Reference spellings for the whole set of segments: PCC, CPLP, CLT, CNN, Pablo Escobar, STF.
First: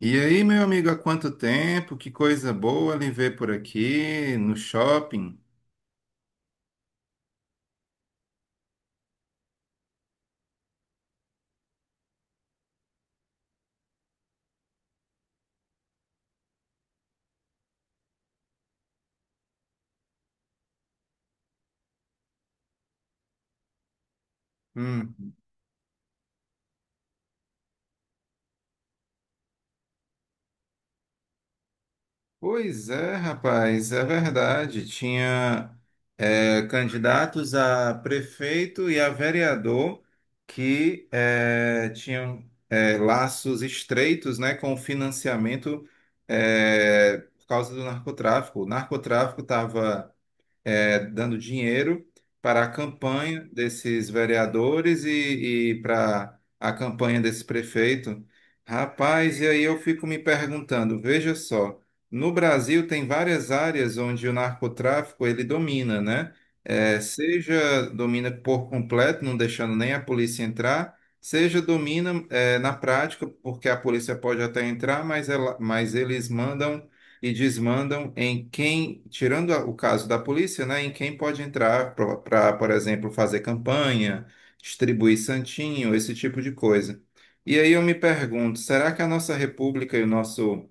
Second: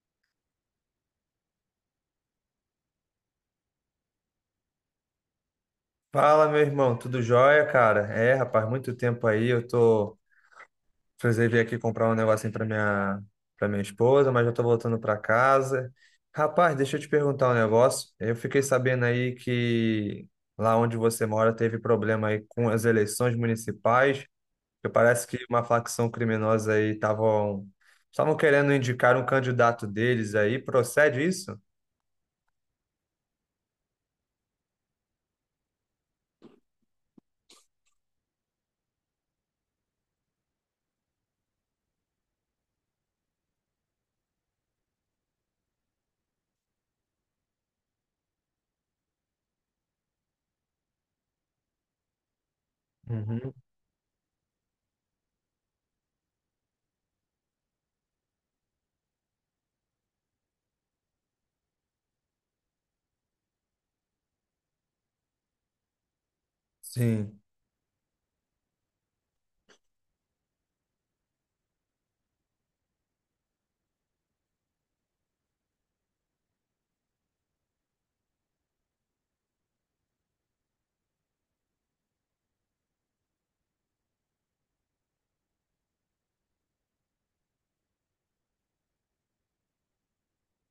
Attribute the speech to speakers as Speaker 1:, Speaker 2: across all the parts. Speaker 1: E aí, meu amigo, há quanto tempo? Que coisa boa lhe ver por aqui no shopping.
Speaker 2: Fala, meu irmão, tudo jóia, cara? É, rapaz, muito tempo aí, eu tô. Precisei vir aqui comprar um negocinho pra minha esposa, mas já tô voltando pra casa. Rapaz, deixa eu te perguntar um negócio. Eu fiquei sabendo aí que lá onde você mora teve problema aí com as eleições municipais, que parece
Speaker 1: Hum.
Speaker 2: que uma facção criminosa aí estavam querendo indicar um candidato deles aí. Procede isso?
Speaker 1: Pois é, rapaz, é verdade. Tinha candidatos a prefeito e a vereador que tinham laços estreitos, né, com o financiamento por causa do narcotráfico. O narcotráfico estava dando dinheiro para a campanha
Speaker 2: Uhum.
Speaker 1: desses vereadores e para a campanha desse prefeito. Rapaz, e aí eu fico me perguntando, veja só, no Brasil tem várias áreas onde o narcotráfico ele domina, né? É,
Speaker 2: Sim.
Speaker 1: seja domina por completo, não deixando nem a polícia entrar, seja domina na prática, porque a polícia pode até entrar, mas, ela, mas eles mandam e desmandam em quem, tirando o caso da polícia, né, em quem pode entrar para, por exemplo, fazer campanha, distribuir santinho, esse tipo de coisa. E aí eu me pergunto, será que a nossa república e o nosso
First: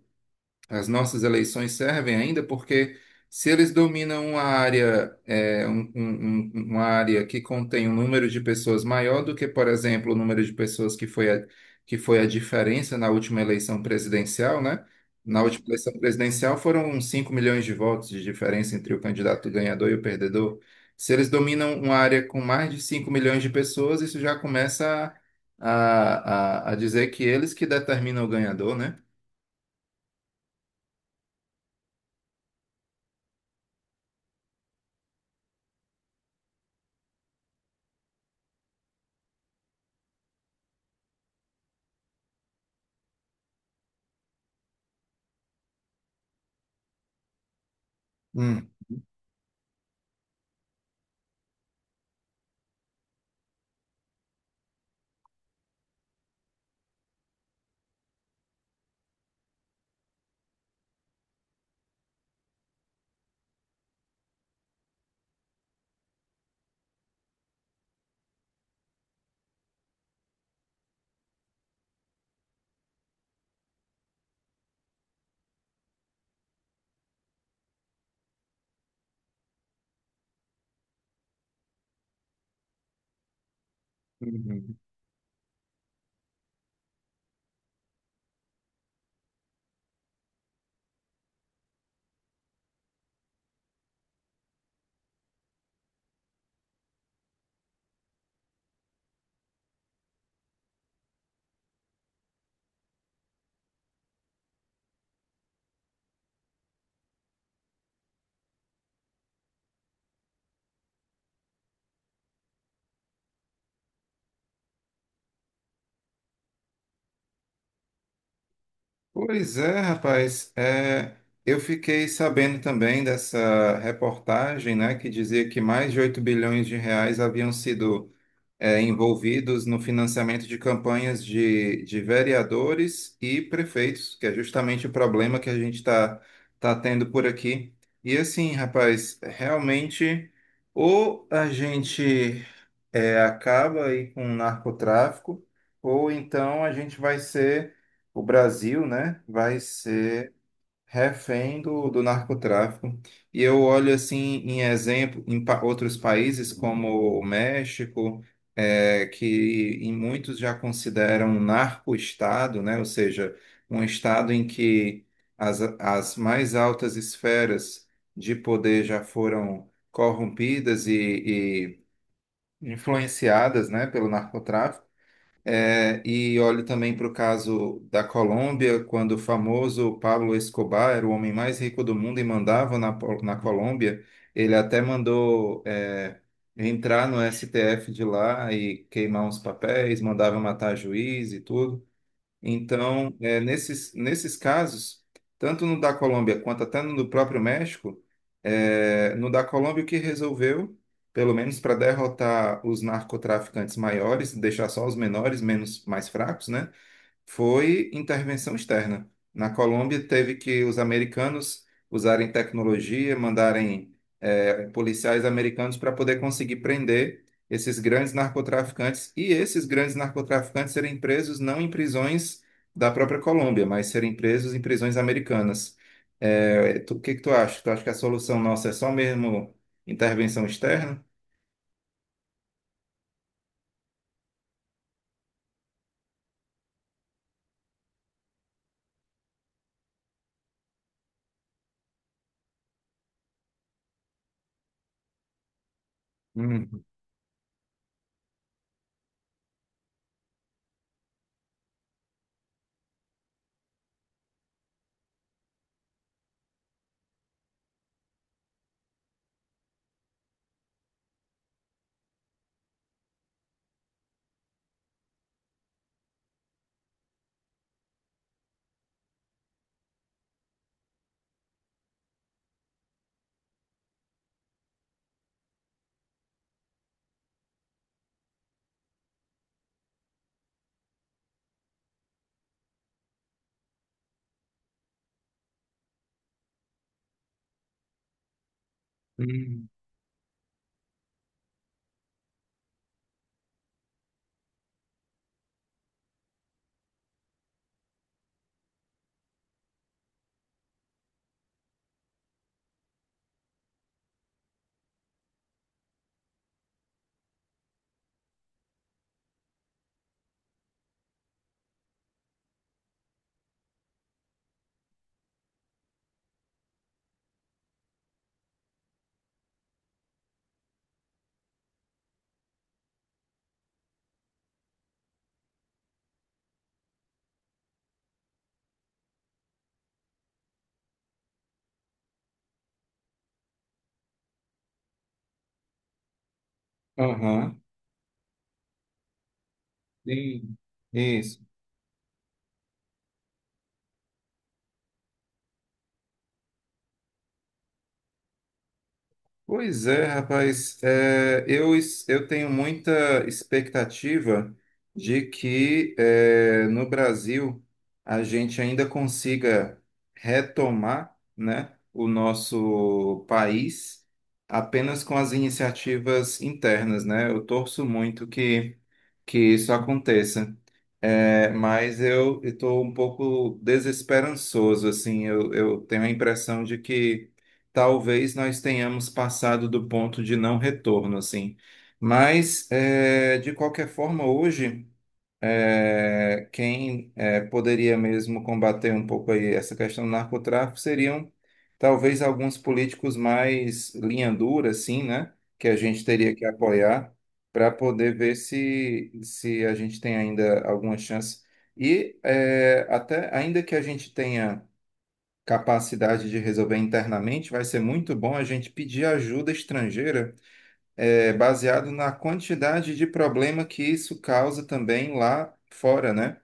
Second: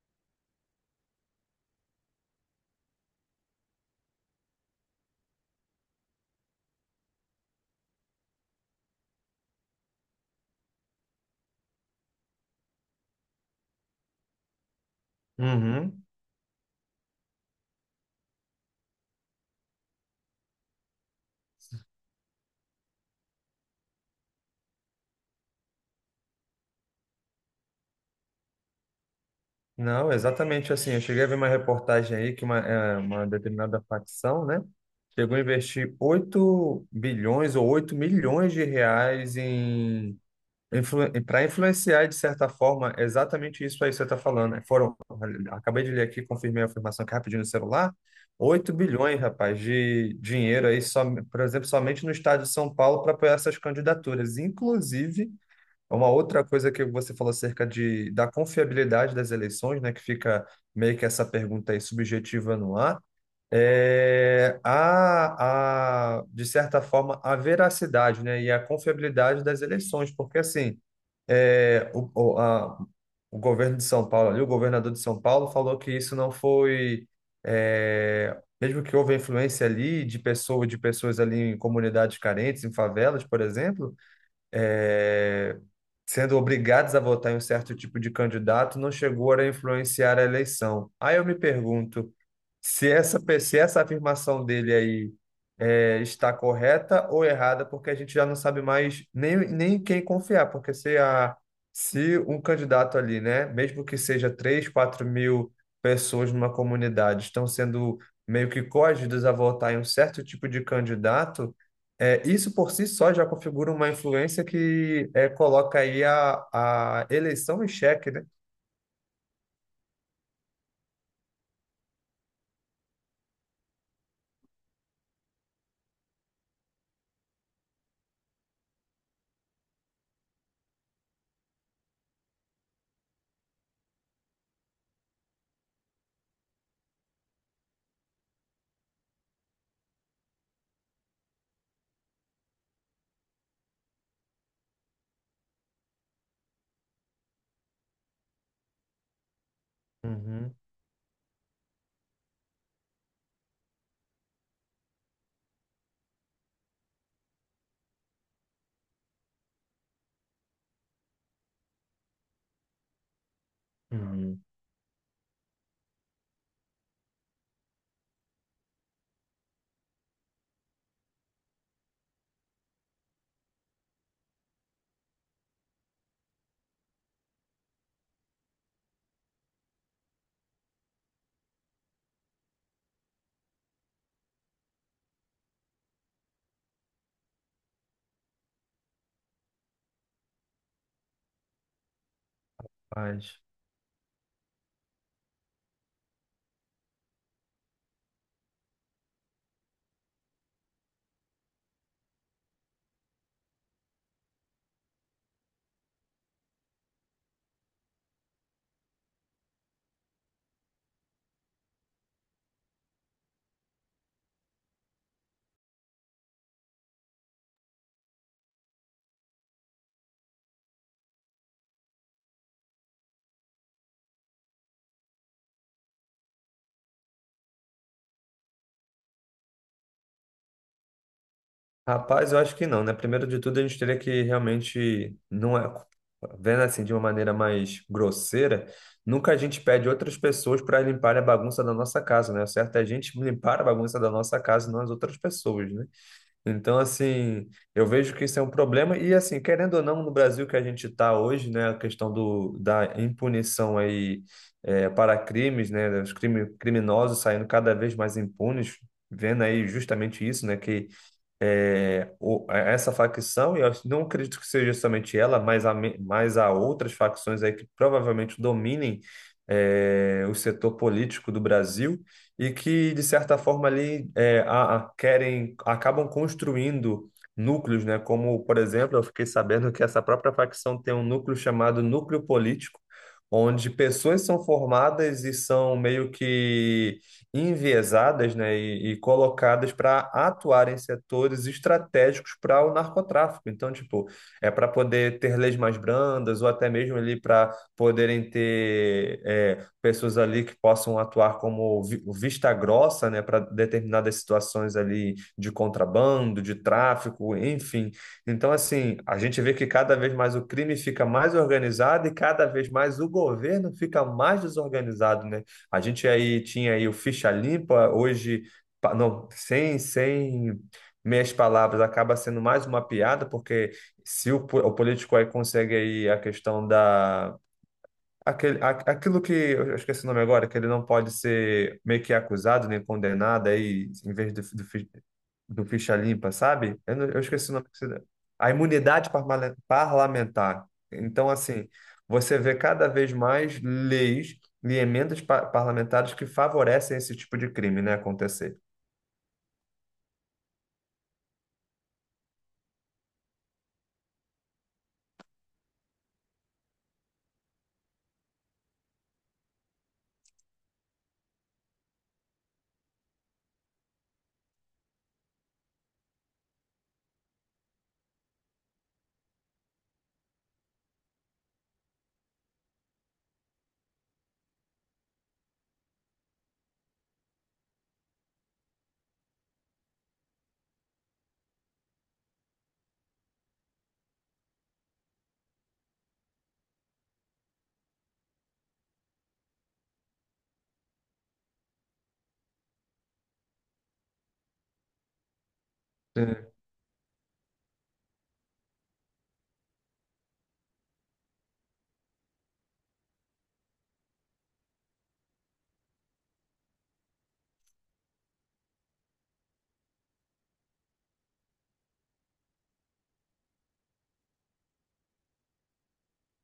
Speaker 1: as nossas eleições servem ainda porque se eles dominam uma área, é, uma área que contém um número de pessoas maior do que, por exemplo, o número de pessoas que foi a diferença na última eleição presidencial, né? Na última eleição
Speaker 2: Uhum.
Speaker 1: presidencial foram uns 5 milhões de votos de diferença entre o candidato ganhador e o perdedor. Se eles dominam uma área com mais de 5 milhões de pessoas, isso já começa a dizer que eles que determinam o ganhador, né?
Speaker 2: Não, exatamente assim. Eu cheguei a ver uma reportagem aí que uma determinada facção, né, chegou a investir 8 bilhões ou 8 milhões de reais para influenciar, de certa forma, exatamente isso aí que você está falando, né? Acabei de ler aqui, confirmei a afirmação aqui rapidinho no celular.
Speaker 1: Hum.
Speaker 2: 8 bilhões, rapaz, de dinheiro aí, só, por exemplo, somente no estado de São Paulo para apoiar essas candidaturas. Inclusive uma outra coisa que você falou acerca da confiabilidade das eleições, né, que fica meio que essa pergunta aí subjetiva no ar, de certa forma, a veracidade, né, e a confiabilidade das eleições, porque assim, é, o, o, a, o governo de São Paulo ali, o governador de São Paulo falou que isso não foi, é, mesmo que houve influência ali de pessoas ali em comunidades carentes, em favelas, por exemplo,
Speaker 1: Uhum.
Speaker 2: é, sendo obrigados a votar em um certo tipo de candidato, não chegou a influenciar a eleição. Aí eu me pergunto se essa afirmação dele aí está correta ou errada, porque a gente já não sabe mais nem quem confiar, porque se um candidato ali, né, mesmo que seja 3 4 mil pessoas numa comunidade, estão sendo meio que coagidas a votar em um certo tipo de candidato. Isso por si só já configura uma influência que coloca aí a eleição em xeque, né?
Speaker 1: Pois é, rapaz. É, eu fiquei sabendo também dessa reportagem, né, que dizia que mais de 8 bilhões de reais haviam sido, envolvidos no financiamento de campanhas de vereadores e prefeitos, que é justamente o problema que a gente está tá tendo por aqui. E assim, rapaz, realmente, ou a gente acaba aí com o narcotráfico, ou então a gente vai ser, o Brasil, né, vai ser
Speaker 2: Uhum,
Speaker 1: refém do narcotráfico. E eu olho assim em exemplo em outros países como o México, é, que em muitos já consideram um narco-estado, né, ou seja, um estado
Speaker 2: uhum.
Speaker 1: em que as mais altas esferas de poder já foram corrompidas e influenciadas, né, pelo narcotráfico. É, e olhe também para o caso da Colômbia, quando o famoso Pablo Escobar era o homem mais rico do mundo e mandava na, na Colômbia. Ele até mandou, é, entrar no STF de lá e queimar uns papéis, mandava matar juiz e tudo. Então, é,
Speaker 2: Mas.
Speaker 1: nesses casos, tanto no da Colômbia quanto até no do próprio México, é, no da Colômbia o que resolveu, pelo menos para derrotar os narcotraficantes maiores, deixar só os menores, menos mais fracos, né? Foi intervenção externa. Na Colômbia, teve que os americanos usarem tecnologia, mandarem policiais americanos para poder conseguir prender esses grandes narcotraficantes e esses grandes narcotraficantes serem presos não em prisões da própria Colômbia, mas serem presos em prisões americanas. O que que tu acha? Tu acha que a solução nossa é só mesmo intervenção externa?
Speaker 2: Rapaz, eu acho que não, né? Primeiro de tudo, a gente teria que realmente, não é, vendo assim de uma maneira mais grosseira, nunca a gente pede outras pessoas para limpar a bagunça da nossa casa, né? O certo é a gente limpar a bagunça da nossa casa, não as outras pessoas, né? Então,
Speaker 1: Hum.
Speaker 2: assim, eu vejo que isso é um problema e, assim, querendo ou não, no Brasil que a gente está hoje, né, a questão da impunição aí para crimes, né, os criminosos saindo cada vez mais impunes, vendo aí justamente isso, né, que essa facção, e eu não acredito que seja somente ela, mas há outras facções aí que provavelmente dominem o setor político do Brasil e que, de certa forma, ali acabam construindo núcleos, né? Como, por exemplo, eu fiquei sabendo que essa própria facção tem um núcleo chamado núcleo político, onde pessoas são formadas e são meio que enviesadas, né, e
Speaker 1: Hum.
Speaker 2: colocadas para atuar em setores estratégicos para o narcotráfico. Então, tipo, é para poder ter leis mais brandas ou até mesmo ali para poderem ter pessoas ali que possam atuar como vista grossa, né, para determinadas situações ali de contrabando, de tráfico, enfim. Então, assim, a gente vê que cada vez mais o crime fica mais organizado e cada vez mais o governo fica mais desorganizado, né? A gente aí tinha aí o Ficha Limpa, hoje, não, sem meias palavras, acaba sendo mais uma piada, porque se o político aí consegue aí a questão aquilo que, eu esqueci o nome agora, que ele não pode ser meio que acusado nem condenado aí, em vez do ficha limpa, sabe? Eu, não- eu esqueci o
Speaker 1: Aham.
Speaker 2: nome que deu. A imunidade parmale-
Speaker 1: Sim.
Speaker 2: parlamentar. Então,
Speaker 1: Isso.
Speaker 2: assim, você vê cada vez mais leis e emendas parlamentares que favorecem esse tipo de crime, né, acontecer.
Speaker 1: Pois é, rapaz. É, eu, eu tenho muita expectativa de que no Brasil a gente ainda consiga retomar, né, o nosso país apenas com as iniciativas internas, né? Eu torço muito que isso aconteça. É, mas eu estou um pouco desesperançoso, assim, eu tenho a impressão de que talvez nós tenhamos passado do ponto de não retorno, assim. Mas, é, de qualquer forma, hoje, poderia mesmo combater um pouco aí essa questão do narcotráfico seriam, talvez, alguns políticos mais linha dura, assim, né? Que a gente teria que
Speaker 2: Sim.
Speaker 1: apoiar para poder ver se, se a gente tem ainda alguma chance. E é, até ainda que a gente tenha capacidade de resolver internamente, vai ser muito bom a gente pedir ajuda estrangeira, baseado na quantidade de problema que isso causa também lá fora, né?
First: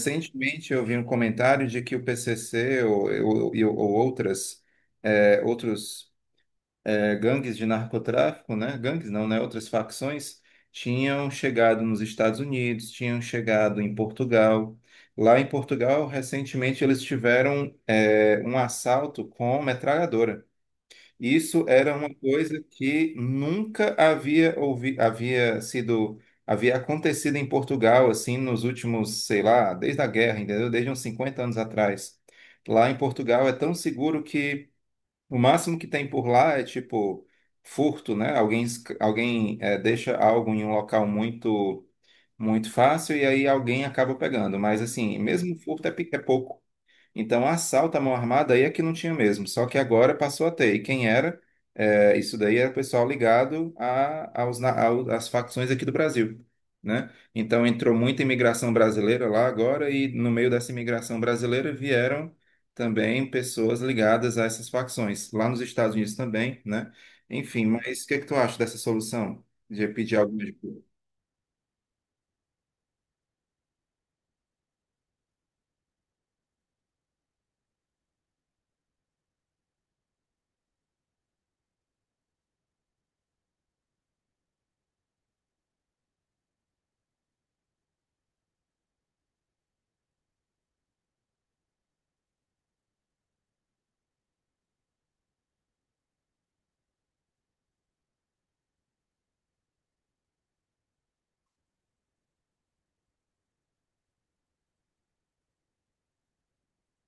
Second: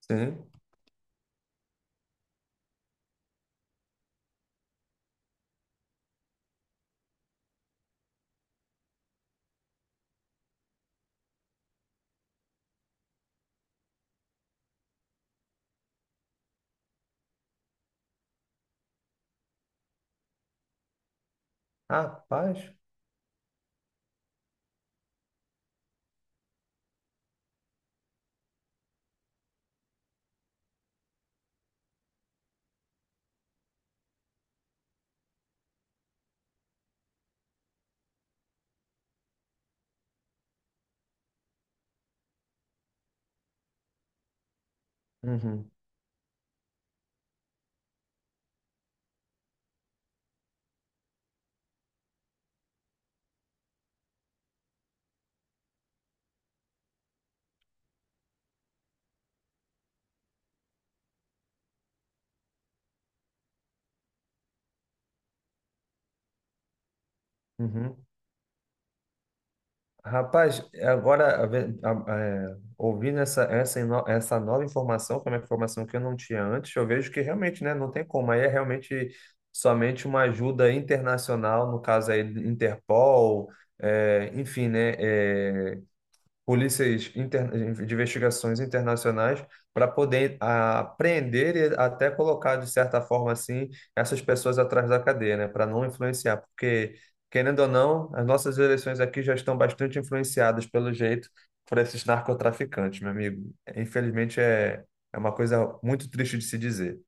Speaker 2: Sim.
Speaker 1: eu vi um comentário de que o PCC ou outras, eh, outros gangues de narcotráfico, né? Gangues não, né? Outras facções tinham chegado nos Estados Unidos, tinham chegado em Portugal. Lá em Portugal, recentemente, eles tiveram um assalto com metralhadora. Isso era uma
Speaker 2: Ah,
Speaker 1: coisa
Speaker 2: paz.
Speaker 1: que nunca havia ouvi havia sido havia acontecido em Portugal assim nos últimos, sei lá, desde a guerra, entendeu? Desde uns 50 anos atrás. Lá em Portugal é tão seguro que o máximo que tem por lá é tipo furto, né? Alguém, alguém deixa algo em um local muito fácil e aí alguém acaba pegando. Mas assim, mesmo
Speaker 2: Uhum.
Speaker 1: furto é, é pouco. Então, assalto à mão armada aí é que não tinha mesmo, só que agora passou a ter. E quem era? É, isso daí era pessoal ligado a, aos, na- ao- às facções aqui do Brasil, né? Então, entrou muita imigração brasileira lá agora e no meio dessa imigração brasileira vieram também pessoas ligadas a essas facções, lá nos Estados Unidos também, né? Enfim,
Speaker 2: Uhum.
Speaker 1: mas o que é que tu acha dessa solução de pedir alguma
Speaker 2: Rapaz,
Speaker 1: ajuda?
Speaker 2: agora a ve- a- é, ouvindo essa nova informação, que é uma informação que eu não tinha antes, eu vejo que realmente, né, não tem como. Aí é realmente somente uma ajuda internacional, no caso aí, Interpol, enfim, né? Polícias de investigações internacionais para poder e até colocar, de certa forma, assim, essas pessoas atrás da cadeia, né? Para não influenciar, porque, querendo ou não, as nossas eleições aqui já estão bastante influenciadas, pelo jeito, por esses narcotraficantes, meu amigo. Infelizmente, é uma coisa muito triste de se dizer.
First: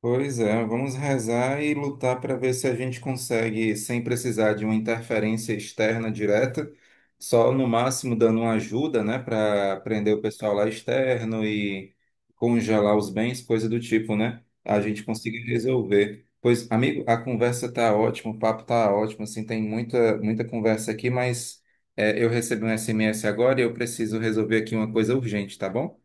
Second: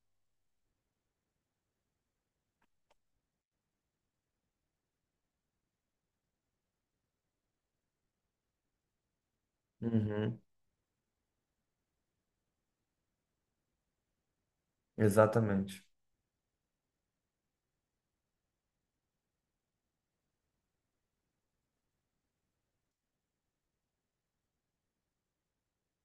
Speaker 1: Pois é, vamos rezar e lutar para ver se a gente consegue, sem precisar de uma interferência externa direta, só no máximo dando uma ajuda, né, para prender o
Speaker 2: Uhum,
Speaker 1: pessoal lá externo e congelar os bens, coisa do tipo, né? A gente conseguir
Speaker 2: exatamente.
Speaker 1: resolver. Pois, amigo, a conversa tá ótima, o papo tá ótimo, assim, tem muita, muita conversa aqui, mas é, eu recebi um SMS agora e eu preciso resolver aqui uma coisa urgente, tá bom?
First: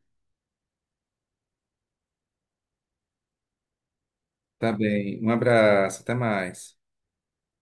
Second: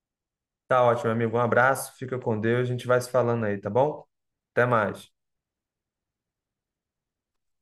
Speaker 2: Tá ótimo, amigo. Um abraço, fica com Deus, a gente vai se falando aí, tá bom? Até
Speaker 1: Tá
Speaker 2: mais.
Speaker 1: bem, um abraço, até mais.